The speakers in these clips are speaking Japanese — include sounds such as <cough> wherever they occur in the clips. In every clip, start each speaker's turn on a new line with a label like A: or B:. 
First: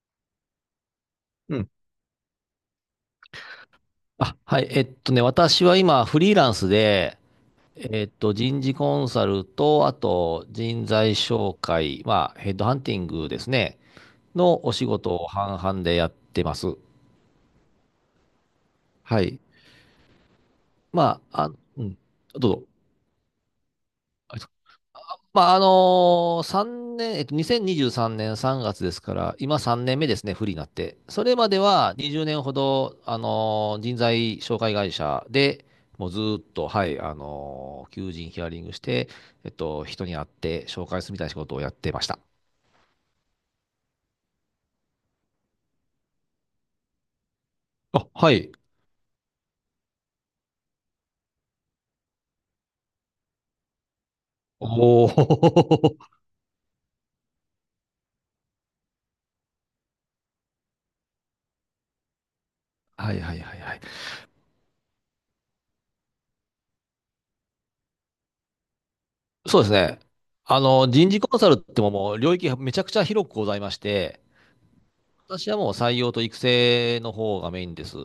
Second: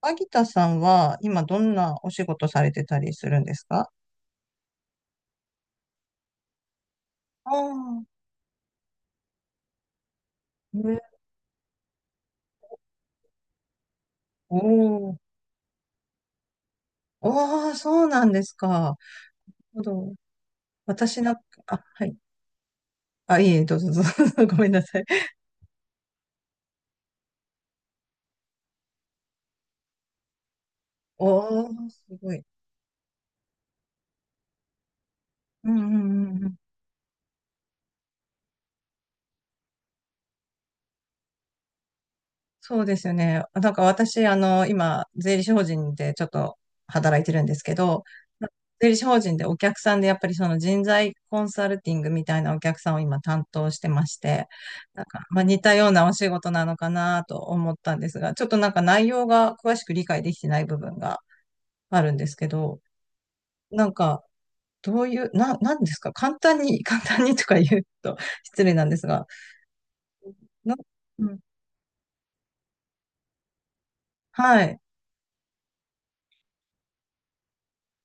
A: 秋田さんは今ど
B: うん。
A: んなお仕事されてたりするんですか？
B: あ、はい。私は今、フリーランスで、
A: ああ
B: 人事コンサルと、あと、
A: ー、
B: 人
A: ね。
B: 材紹介、まあ、ヘッドハンティングですね、
A: お
B: のお仕事
A: ー。
B: を半々でやってます。
A: おー、そうなんですか。なる
B: はい。
A: ほど。
B: ま
A: 私なんか、
B: あ、あ、う
A: あ、
B: ん。
A: はい。
B: どうぞ。
A: あ、いえ、どうぞ、どうぞ。 <laughs> ごめんなさい。
B: まあ、3年、2023年3月ですから、今3年目ですね、不利になって。それまで
A: おー、
B: は
A: す
B: 20
A: ご
B: 年
A: い。
B: ほど、あの人材紹介会社で、
A: うんう
B: もうずーっ
A: んうん。
B: と、はい、あの求人ヒアリングして、人に会って紹介するみたいな仕事をやってました。
A: そうですよね。なんか私、今、税理士法人でちょっと働いてるんですけど、
B: あ、はい。
A: 税理士法人でお客さんでやっぱりその人材コンサルティングみたいなお客さんを今担当してまして、な
B: お
A: んか、まあ、似た
B: お。
A: ようなお仕事なのかなと思ったんですが、ちょっとなんか内容が詳しく理解できてない部分があるんですけど、
B: <laughs> はいはいはいはい。
A: なんか、どういう、なんですか簡単に、<laughs> 簡単にとか言うと <laughs> 失礼なんですが、
B: そうですね。
A: な、
B: 人事
A: う
B: コ
A: ん、
B: ンサルってももう領域がめちゃくちゃ広くございまして、
A: はい。
B: 私はもう採用と育成の方がメインです。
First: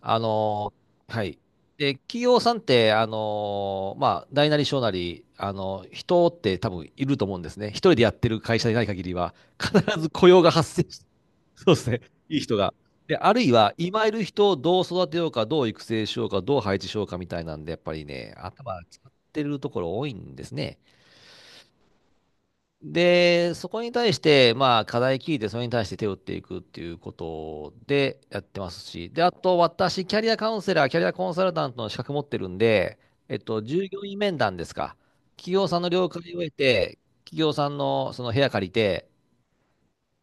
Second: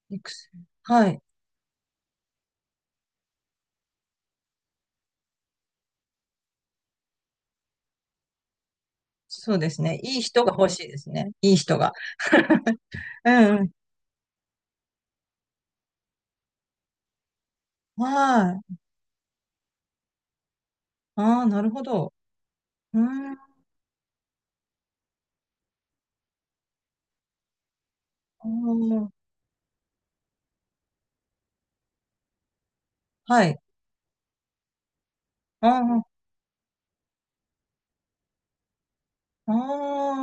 B: あ
A: 育成。
B: の、
A: はい。
B: はい。で、企業さんって、まあ、大なり小なり、人って多分いると思うんですね。一人でやってる会社でない限りは、
A: そうですね。
B: 必ず
A: いい
B: 雇用
A: 人
B: が
A: が欲
B: 発生
A: しいで
B: して、
A: すね。いい
B: <laughs> そうで
A: 人
B: す
A: が。
B: ね。いい人が。で、
A: う
B: あるい
A: んうん。
B: は、今いる人をどう育てようか、どう育成しようか、どう配置しようかみたいなんで、やっぱりね、
A: は
B: 頭
A: い。
B: 使ってるところ多いんですね。
A: ああ、なるほど。うーん。
B: で、そこに対して、まあ、課題聞いて、それに対して手を打っていくっていうことでやっ
A: あ
B: てます
A: あ、
B: し、で、あと、私、キャリアカウンセラー、キャリアコンサルタントの資格持ってるんで、
A: はい。
B: 従業員面談ですか。企
A: あ
B: 業さんの
A: あ、
B: 了解を得て、企業さんのその部屋借りて、
A: あ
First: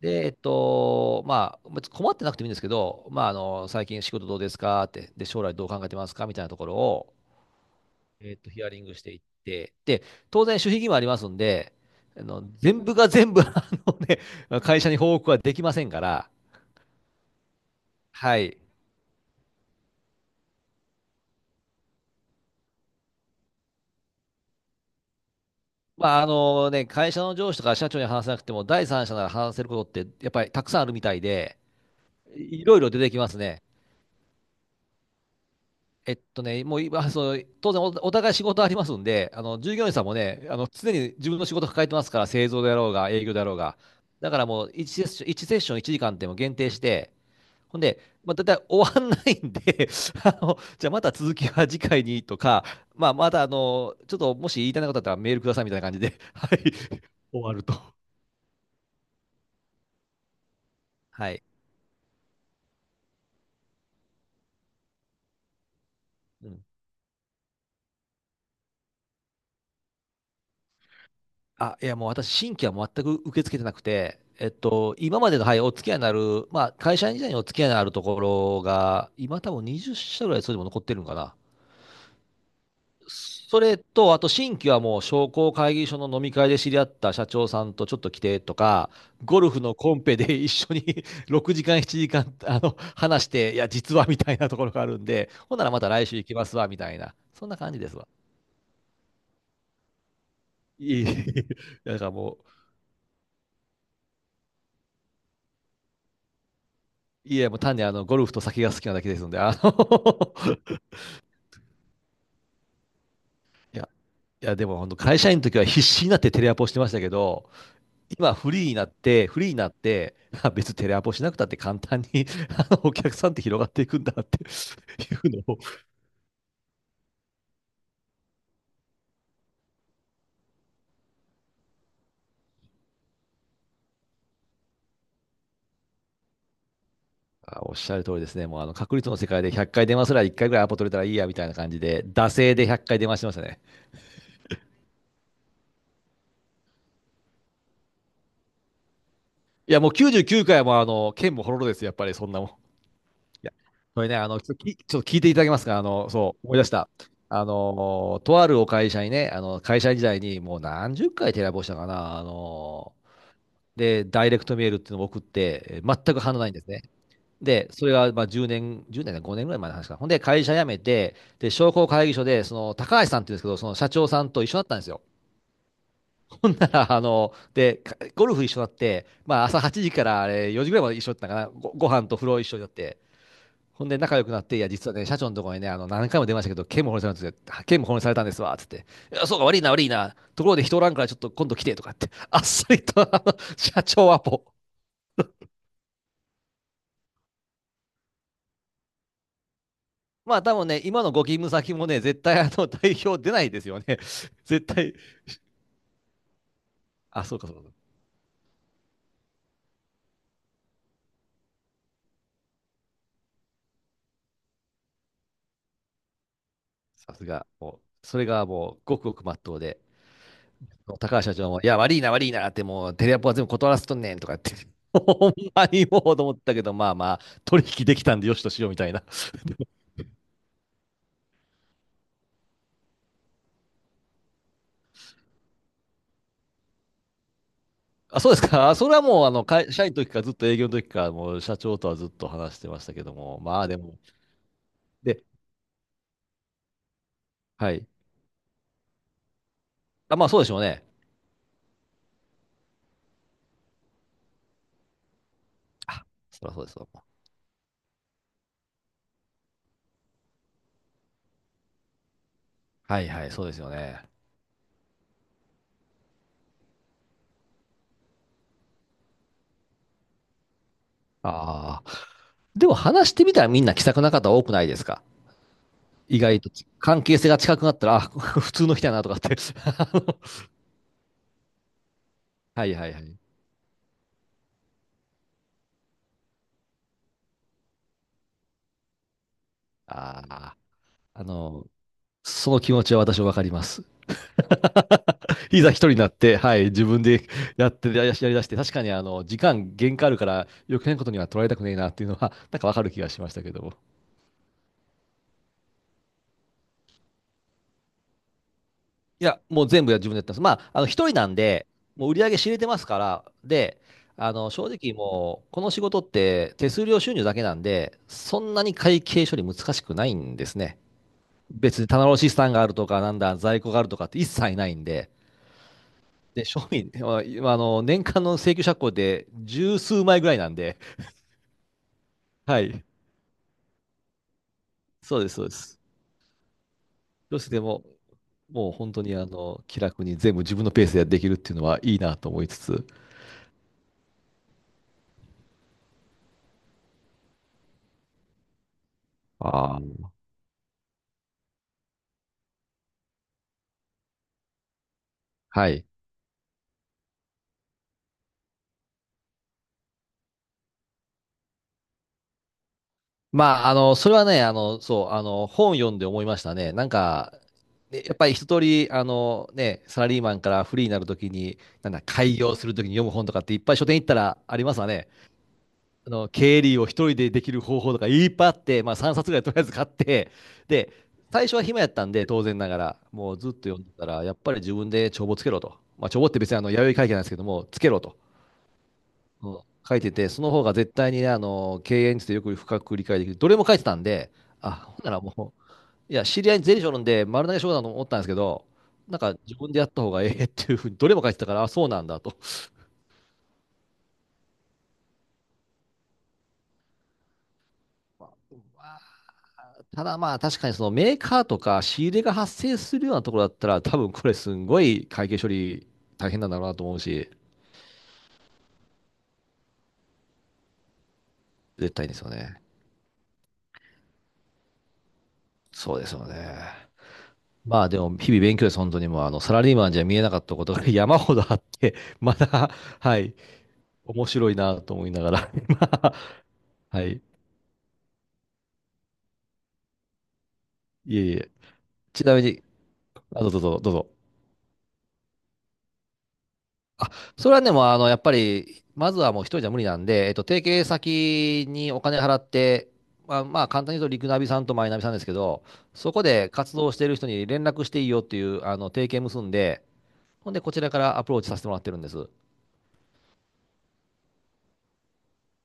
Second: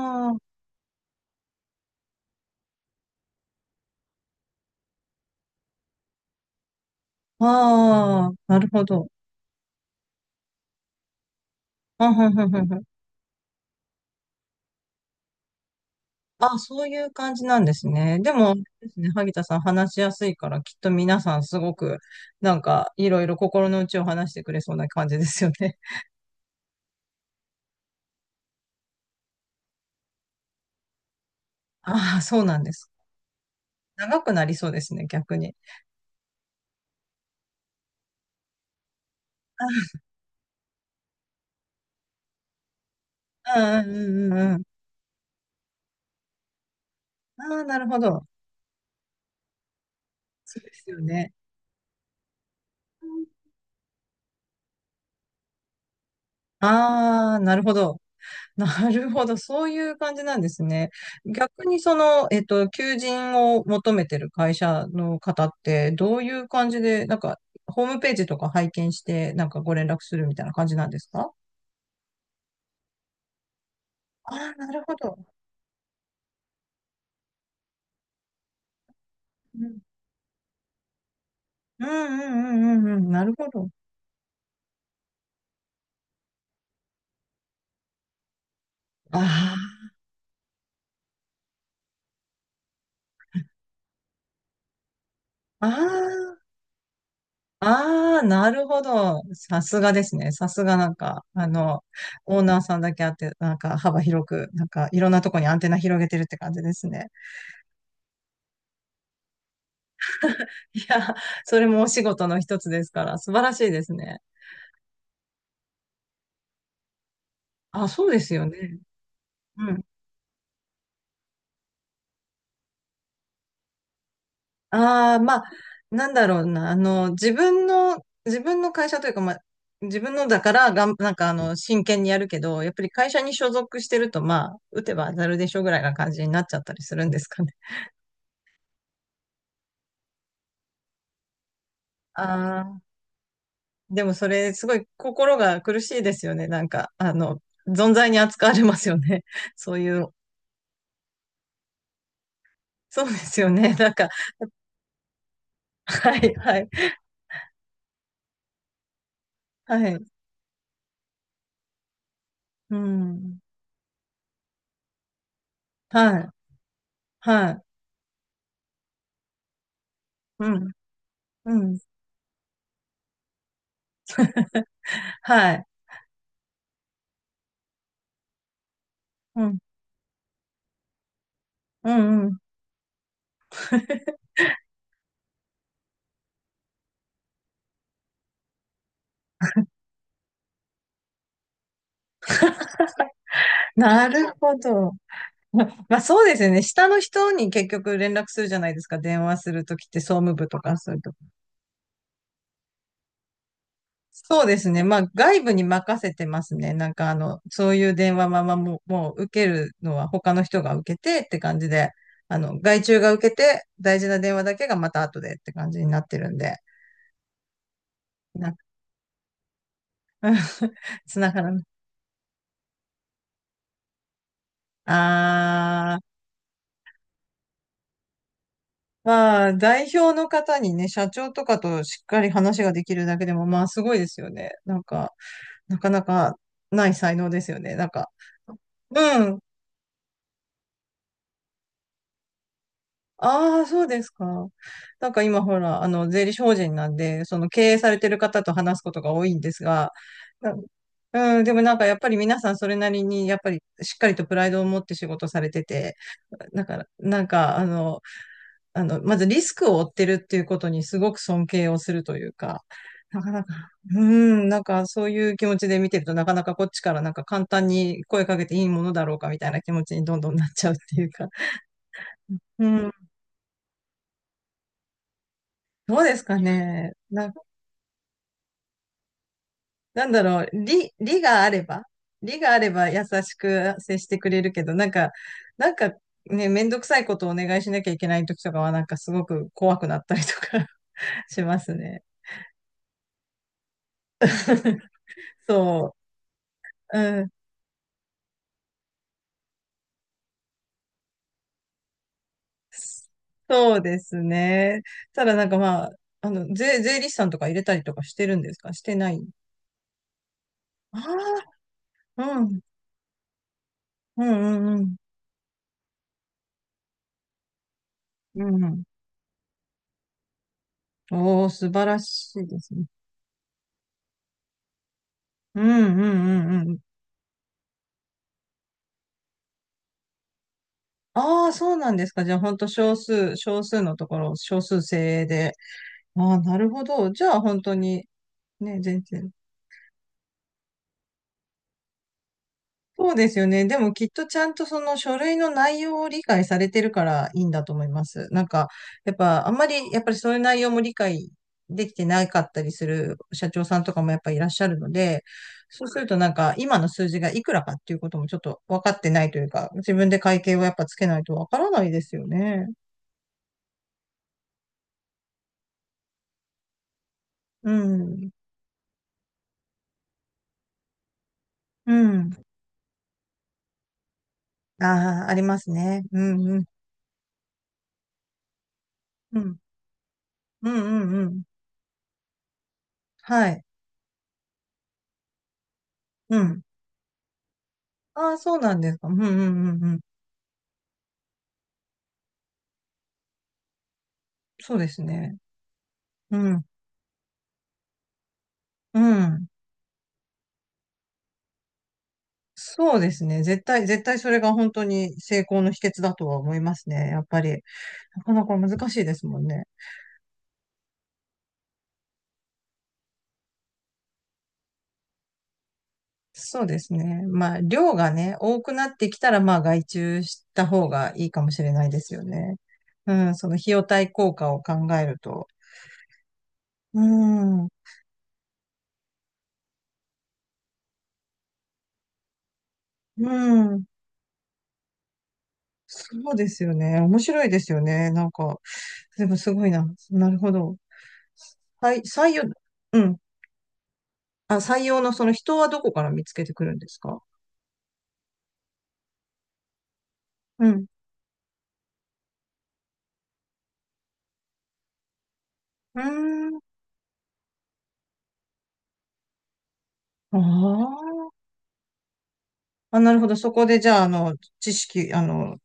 B: で、
A: あ、
B: まあ、別に困ってなくてもいいんですけど、まあ、最近仕事どうですかって、で、将来どう考えてますかみたいなところを、
A: あー、な
B: ヒ
A: る
B: アリ
A: ほ
B: ングし
A: ど。
B: ていって、で、当然、守秘義務ありますんで、
A: あ、ふんふんふんふん。
B: 全部が全部、ね、会社に報告はできませんから、
A: あ、そういう感じなんですね。で
B: は
A: も、
B: い。
A: ですね、萩田さん話しやすいから、きっと皆さんすごく、なんか、いろいろ心の内を話してくれそうな感じですよね。<laughs>
B: まあ、あのね、会社の上司とか社長に話せなくても、第三者なら話せることって、やっぱりたくさんあるみたいで、
A: ああ、そうな
B: い
A: ん
B: い
A: で
B: ろい
A: す。
B: ろ出てきますね。
A: 長くなりそうですね、逆に。
B: もう今、そう、当然お、お互い仕事ありますんで、従業員さんもね、常に自分の仕事抱えてますから、製造であろうが、営業であろう
A: う
B: が。
A: ん
B: だ
A: うんうん
B: か
A: う
B: ら
A: んうん。
B: もう1セッション、1セッション1時間っても限定して、
A: ああ、
B: ほ
A: な
B: ん
A: るほ
B: で、
A: ど。
B: まあ、だいたい終わんないんで <laughs>
A: そうで
B: じゃ
A: す
B: あま
A: よ
B: た
A: ね。
B: 続きは次回にとか、まあ、またちょっともし言いたいなことあったらメールくださいみたいな感じで、<laughs> はい、
A: ああ、
B: 終わ
A: な
B: る
A: るほ
B: と。
A: ど。<laughs> なるほど。そういう感じなんですね。
B: はい。
A: 逆にその、求人を求めてる会社の方って、どういう
B: うん
A: 感じで、なんか、ホームページとか拝見して、なんかご連絡するみたいな感じなんですか？
B: あ、いや、もう私、新規は全く受け付けてなくて、
A: ああー、なるほど。
B: 今までの、はい、お付き合いのある、まあ、会社員時代にお付き合いのあるところが、今多
A: う
B: 分
A: ん、
B: 20社ぐらいそれでも残ってるんかな。
A: うんうんうんうんうん、なるほ
B: そ
A: ど。
B: れと、あと新規はもう商工会議所の飲み会で知り合った社長さんとちょっと来てとか、ゴルフ
A: あ
B: のコンペで一緒に <laughs> 6時間、7時間、話して、いや、実はみたいなところがあるんで、ほんな
A: あ、
B: らまた来週行きま
A: あ
B: すわ、みたいな。そんな
A: あ、
B: 感じですわ。
A: ああ、なるほど。さすがですね。さすがなん
B: いい。
A: か、
B: <laughs> だから
A: オ
B: も
A: ーナーさんだけあって、なんか幅広く、なんかいろんなとこにアンテナ広げてるって感じですね。
B: う、いや、もう単にゴルフと酒が好きなだけですので、あの
A: い
B: <laughs>
A: や、それもお仕事の一つですから、素晴らしい
B: い
A: で
B: や、
A: すね。
B: いや、でも本当会社員の時は必死になってテレアポしてましたけど、
A: あ、そうです
B: 今
A: よ
B: フリーに
A: ね。
B: なって、フリーにな
A: う
B: っ
A: ん。
B: て、あ別にテレアポしなくたって簡単に <laughs> あのお客さんって広がっていくんだって
A: ああ、
B: <laughs> い
A: まあ、
B: うのを
A: なんだろうな、自分の会社というか、まあ、自分のだからなんか真剣にやるけど、やっぱり会社に所属してると、まあ、打てば当たるでしょぐらいな感じになっちゃったりするんですかね。
B: あおっしゃる通りですね。もうあの確率の世界で100回電話すら1回ぐらいアポ取れたらいいやみたいな感じで、惰性
A: あ
B: で100
A: あ、
B: 回電話してましたね。
A: でもそれ、すごい心が苦しいですよね。なんか、存在に扱われますよね。
B: い
A: そう
B: やもう
A: いう、
B: 99回も剣もほろろですよ、やっぱりそんなもん。い
A: そうですよ
B: や、
A: ね。なん
B: こ
A: か、
B: れね、ちょっと聞いていただけますか。
A: はい、
B: そう、思
A: は
B: い出
A: い、
B: した。とあるお会社にね、
A: は
B: 会社時
A: い。
B: 代にもう何十回テレアポしたかな、
A: うん。
B: で、ダイレクトメールっていうのを送って、全
A: は
B: く
A: い、
B: 反応ないんですね。
A: はい、
B: で、それがまあ10年、10年だ、5年ぐらい前の話かな。ほんで、会
A: う
B: 社辞
A: ん、
B: めて、で、
A: う
B: 商
A: ん、
B: 工会議所で、その、高橋さんっていうんですけど、その社長さんと一緒だったんですよ。
A: はい、
B: ほんなら、ゴルフ一緒になって、ま
A: う
B: あ、
A: ん、
B: 朝8時からあれ4時ぐらいまで一緒だったかな。ご
A: う
B: 飯と
A: ん、う
B: 風
A: ん。
B: 呂一緒だって。ほんで、仲
A: <laughs>
B: 良くなって、いや、実はね、社長のところにね、何回も出ましたけど、剣も保護されたんですよ。県も保護されたんですわ、つって。いや、そうか、悪いな、悪いな。ところで人おらんから、ちょっと今度来て、とかって。あっさりと、社長
A: な
B: は
A: る
B: も
A: ほど。<laughs> まあそうですよね。下の人に結局連絡するじゃないですか。電話するときって総務
B: まあ
A: 部
B: 多
A: と
B: 分
A: か
B: ね、
A: そういう
B: 今
A: と
B: の
A: こ。
B: ご勤務先もね、絶対あの <laughs> 代表出ないですよね。
A: そう
B: <laughs>
A: で
B: 絶
A: すね。
B: 対。
A: まあ外部に任せてますね。なんか
B: あ、そうかそう
A: そ
B: か。
A: ういう電話ままもう受けるのは他の人が受けてって感じで、外注が受けて大事な電話だけがまた後でって感じになってるんで、
B: さすが。もう、それが
A: なんか
B: もう、ごくごくまっとうで。
A: <laughs>
B: 高
A: つ
B: 橋
A: な
B: 社
A: が
B: 長
A: らな
B: も、
A: い。
B: いや、悪いな、悪いなって、もう、テレアポは全部断らせとんねんとかって。<laughs> ほんまに
A: あ
B: も
A: ー。
B: うと思ったけど、まあまあ、取引できたんでよしとしようみたいな。
A: まあ、代表の方にね、社長とかとしっかり話ができるだけでも、まあ、すごいですよね。なんか、なかなかない才能ですよね。なんか、
B: あ、そうですか。それはも
A: う
B: う、
A: ん。
B: 会社員の時からずっと営業の時から、もう社長とはずっと話してましたけども、
A: あ
B: ま
A: あ、
B: あで
A: そう
B: も、
A: ですか。なん
B: で、
A: か今ほら、税理士法人なんで、その経
B: は
A: 営
B: い。
A: されてる方と話すことが多いんですが、
B: あ、まあそうでし
A: な
B: ょうね。
A: うん、でもなんかやっぱり皆さんそれなりに、やっぱりしっかりとプライドを持って仕事されてて、
B: あ、そりゃそ
A: だ
B: うです
A: から、
B: よ。
A: なんか、まずリスクを負ってるっていうことにすごく尊敬をするというか、
B: はい
A: な
B: は
A: か
B: い、そ
A: な
B: うで
A: か、
B: すよ
A: う
B: ね。
A: ーなんかそういう気持ちで見てると、なかなかこっちからなんか簡単に声かけていいものだろうかみたいな気持ちにどんどんなっちゃうっていうか、
B: ああ。で
A: う
B: も
A: ん、
B: 話してみたらみんな気さくな方多くないですか。
A: どうで
B: 意
A: すか
B: 外と
A: ね。
B: 関係性が近くなったら、あ、<laughs> 普通の人やなとかって。<laughs> あの
A: なんだろう、理があれば、理があ
B: は
A: れ
B: いは
A: ば
B: いは
A: 優
B: い。
A: しく接してくれるけど、なんか、なんかね、めんどくさいことをお願いしなきゃいけない時とかは、なんかすごく怖くなったり
B: あ
A: と
B: あ、
A: か <laughs>
B: あ
A: しま
B: の、
A: すね。
B: その気持ちは私はわかります。
A: <laughs>
B: いざ一人
A: そ
B: になって、はい、自
A: う。
B: 分
A: う
B: で
A: ん。
B: やってやりだして、確かに時間限界あるから余計なことには取られたくねえなっていうのは、なんかわかる気
A: <laughs>
B: がしましたけども。
A: そうですね。ただなんかまあ、税理士さんとか入れたりとかしてるんですかしてな
B: い
A: い。
B: や、もう全部自分でやってます。まあ、一人なん
A: あ
B: で、もう売り
A: あ
B: 上げ
A: ー、う
B: 知れ
A: ん、
B: てますから、で、
A: うん、
B: 正
A: うん、う
B: 直
A: ん。
B: もう、この仕事って手数料収入だけなんで、そ
A: う
B: んなに
A: ん。
B: 会計処理難しくないんですね。
A: おー、素
B: 別
A: 晴
B: に
A: ら
B: 棚卸資
A: しい
B: 産
A: で
B: があ
A: す
B: る
A: ね。
B: とか、なんだ、在庫があるとかって一切ないんで、
A: うん、う
B: で、
A: ん、うん、
B: 商
A: うん。
B: 品、まあ今あの、年間の請求借口で十数枚ぐらいなんで、
A: ああ、そうなんですか。じゃあ本
B: は
A: 当
B: い、
A: 少数、少数のところ、少数
B: そ
A: 精
B: う
A: 鋭
B: です、そう
A: で。
B: です。
A: ああ、なるほど。じゃ
B: どう
A: あ
B: して
A: 本当
B: も、
A: に、
B: もう
A: ね、
B: 本当
A: 全
B: に
A: 然。
B: 気楽に全部自分のペースでできるっていうのはいいなと思いつつ、
A: そうですよね。でもきっとちゃんとその書類の内容を理解されてるからいいんだと思います。なんか、やっぱあんま
B: あ
A: り、やっ
B: あ、
A: ぱりそういう内容も理解できてなかったりする社長さんとかもやっぱいらっしゃるので、
B: は
A: そ
B: い。
A: うするとなんか今の数字がいくらかっていうこともちょっと分かってないというか、自分で会計をやっぱつけないと分からないですよね。
B: まあ、それはね、本読んで思いましたね。なんか、
A: う
B: ねやっぱ
A: ん。
B: り一通り、ね、サラリーマンからフリーになるときに、な
A: う
B: んだ、開
A: ん。
B: 業するときに読む本とかっていっぱい書店行ったらありますわね。
A: ああ、ありますね。うんう
B: 経
A: ん。
B: 理を一人でできる方法とかいっぱいあって、まあ3冊ぐら
A: う
B: いとり
A: ん。
B: あえず買って、
A: うん
B: で、
A: うんうん。
B: 最初は暇やったんで、当然ながら、もう
A: は
B: ずっ
A: い。
B: と読んでたら、やっぱり自分で帳簿つけろと。まあ、帳簿っ
A: う
B: て別に
A: ん。
B: 弥生会計なんですけども、つけろと。
A: ああ、そうなんですか。うんうん
B: そ
A: うんう
B: う書
A: ん。
B: いてて、その方が絶対にね、経営についてよく深く理解できる。どれも書いてたんで、あ、
A: そうで
B: ほ
A: す
B: んなら
A: ね。
B: もう、いや、
A: う
B: 知り合いに
A: ん。
B: 税理士おるんで、丸投げしようかなと思ったんですけど、
A: う
B: なんか
A: ん。
B: 自分でやった方がええっていうふうに、どれも書いてたから、あ、そうなんだと。
A: そうですね。絶対、絶対それが本当に成功の秘訣だとは思いますね。やっぱり、なかなか難しいですもんね。
B: ただまあ、確かにそのメーカーとか仕入れが発生するようなところだったら、多分これすんごい会計処理大変なんだ
A: そ
B: ろ
A: う
B: うな
A: で
B: と
A: す
B: 思う
A: ね。
B: し、
A: まあ、量がね、多くなってきたら、まあ、外注した方がいいかもしれない
B: 絶
A: で
B: 対に
A: す
B: です
A: よ
B: よ
A: ね。
B: ね。
A: うん、その費用対効果を考えると。
B: そうですよね。
A: うん、う
B: まあでも、日々勉強です、本当にもう、サラリーマンじゃ見えなかったことが <laughs> 山ほどあって、まだ、はい、
A: ん。
B: 面白いなと思いながら、<laughs> 今
A: そうですよね。
B: は
A: 面
B: い。
A: 白いですよね。なんか、でもすごいな。なるほど。
B: いえいえ。
A: はい、
B: ち
A: 採
B: なみ
A: 用、
B: に、
A: うん。
B: あ、どうぞ。
A: あ、採用のその人はどこから見つけてくるんです
B: あ、
A: か？
B: それはね、もうあの、やっぱり、まずはもう一人じゃ無理なんで、提
A: うん。
B: 携先にお金払って、まあ、簡単に言うと、リクナビさんとマイナビさんですけど、
A: う
B: そこ
A: ー
B: で
A: ん。
B: 活動している人に連絡していいよっていう、提携結んで、ほんで、こちらからア
A: あ
B: プ
A: あ、
B: ローチさせてもらってるんです。
A: あ、なるほど。そこで、じゃあ、知識、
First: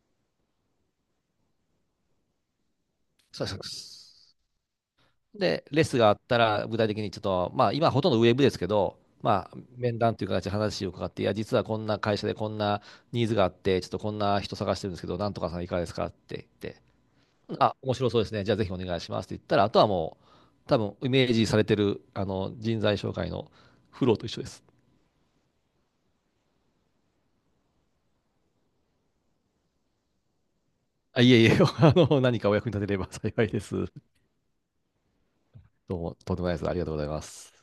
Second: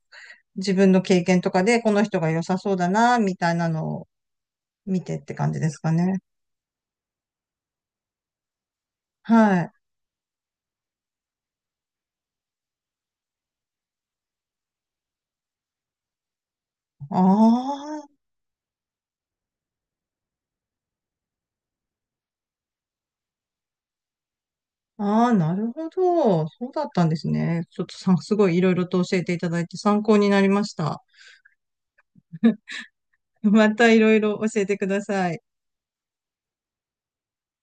A: 自分の経験とかで、この人が良さそうだな、み
B: そう
A: た
B: で
A: いなのを
B: す。
A: 見てって感じ
B: で、
A: です
B: レッ
A: か
B: スンがあ
A: ね。
B: ったら、具体的にちょっと、まあ、今ほとんどウェブですけど、まあ、
A: はい。
B: 面談という形で話を伺って、いや、実はこんな会社でこんなニーズがあって、ちょっとこんな人探してるんですけど、なんとかさんいかがですかって言って、
A: あ
B: あ、面
A: あ、
B: 白そうですね。じゃあぜひお願いしますって言ったら、あとはもう、多分イメージされてる、人材紹介のフローと一緒です。
A: ああ、なるほど。そうだったんですね。ちょっとさ、すごいいろいろと教えていただいて参考になりました。
B: あ、いえいえ、<laughs> 何かお役に立てれば
A: <laughs>
B: 幸いで
A: ま
B: す。
A: たいろいろ教えてください。
B: どうも、とんでもないです。ありがとうございます。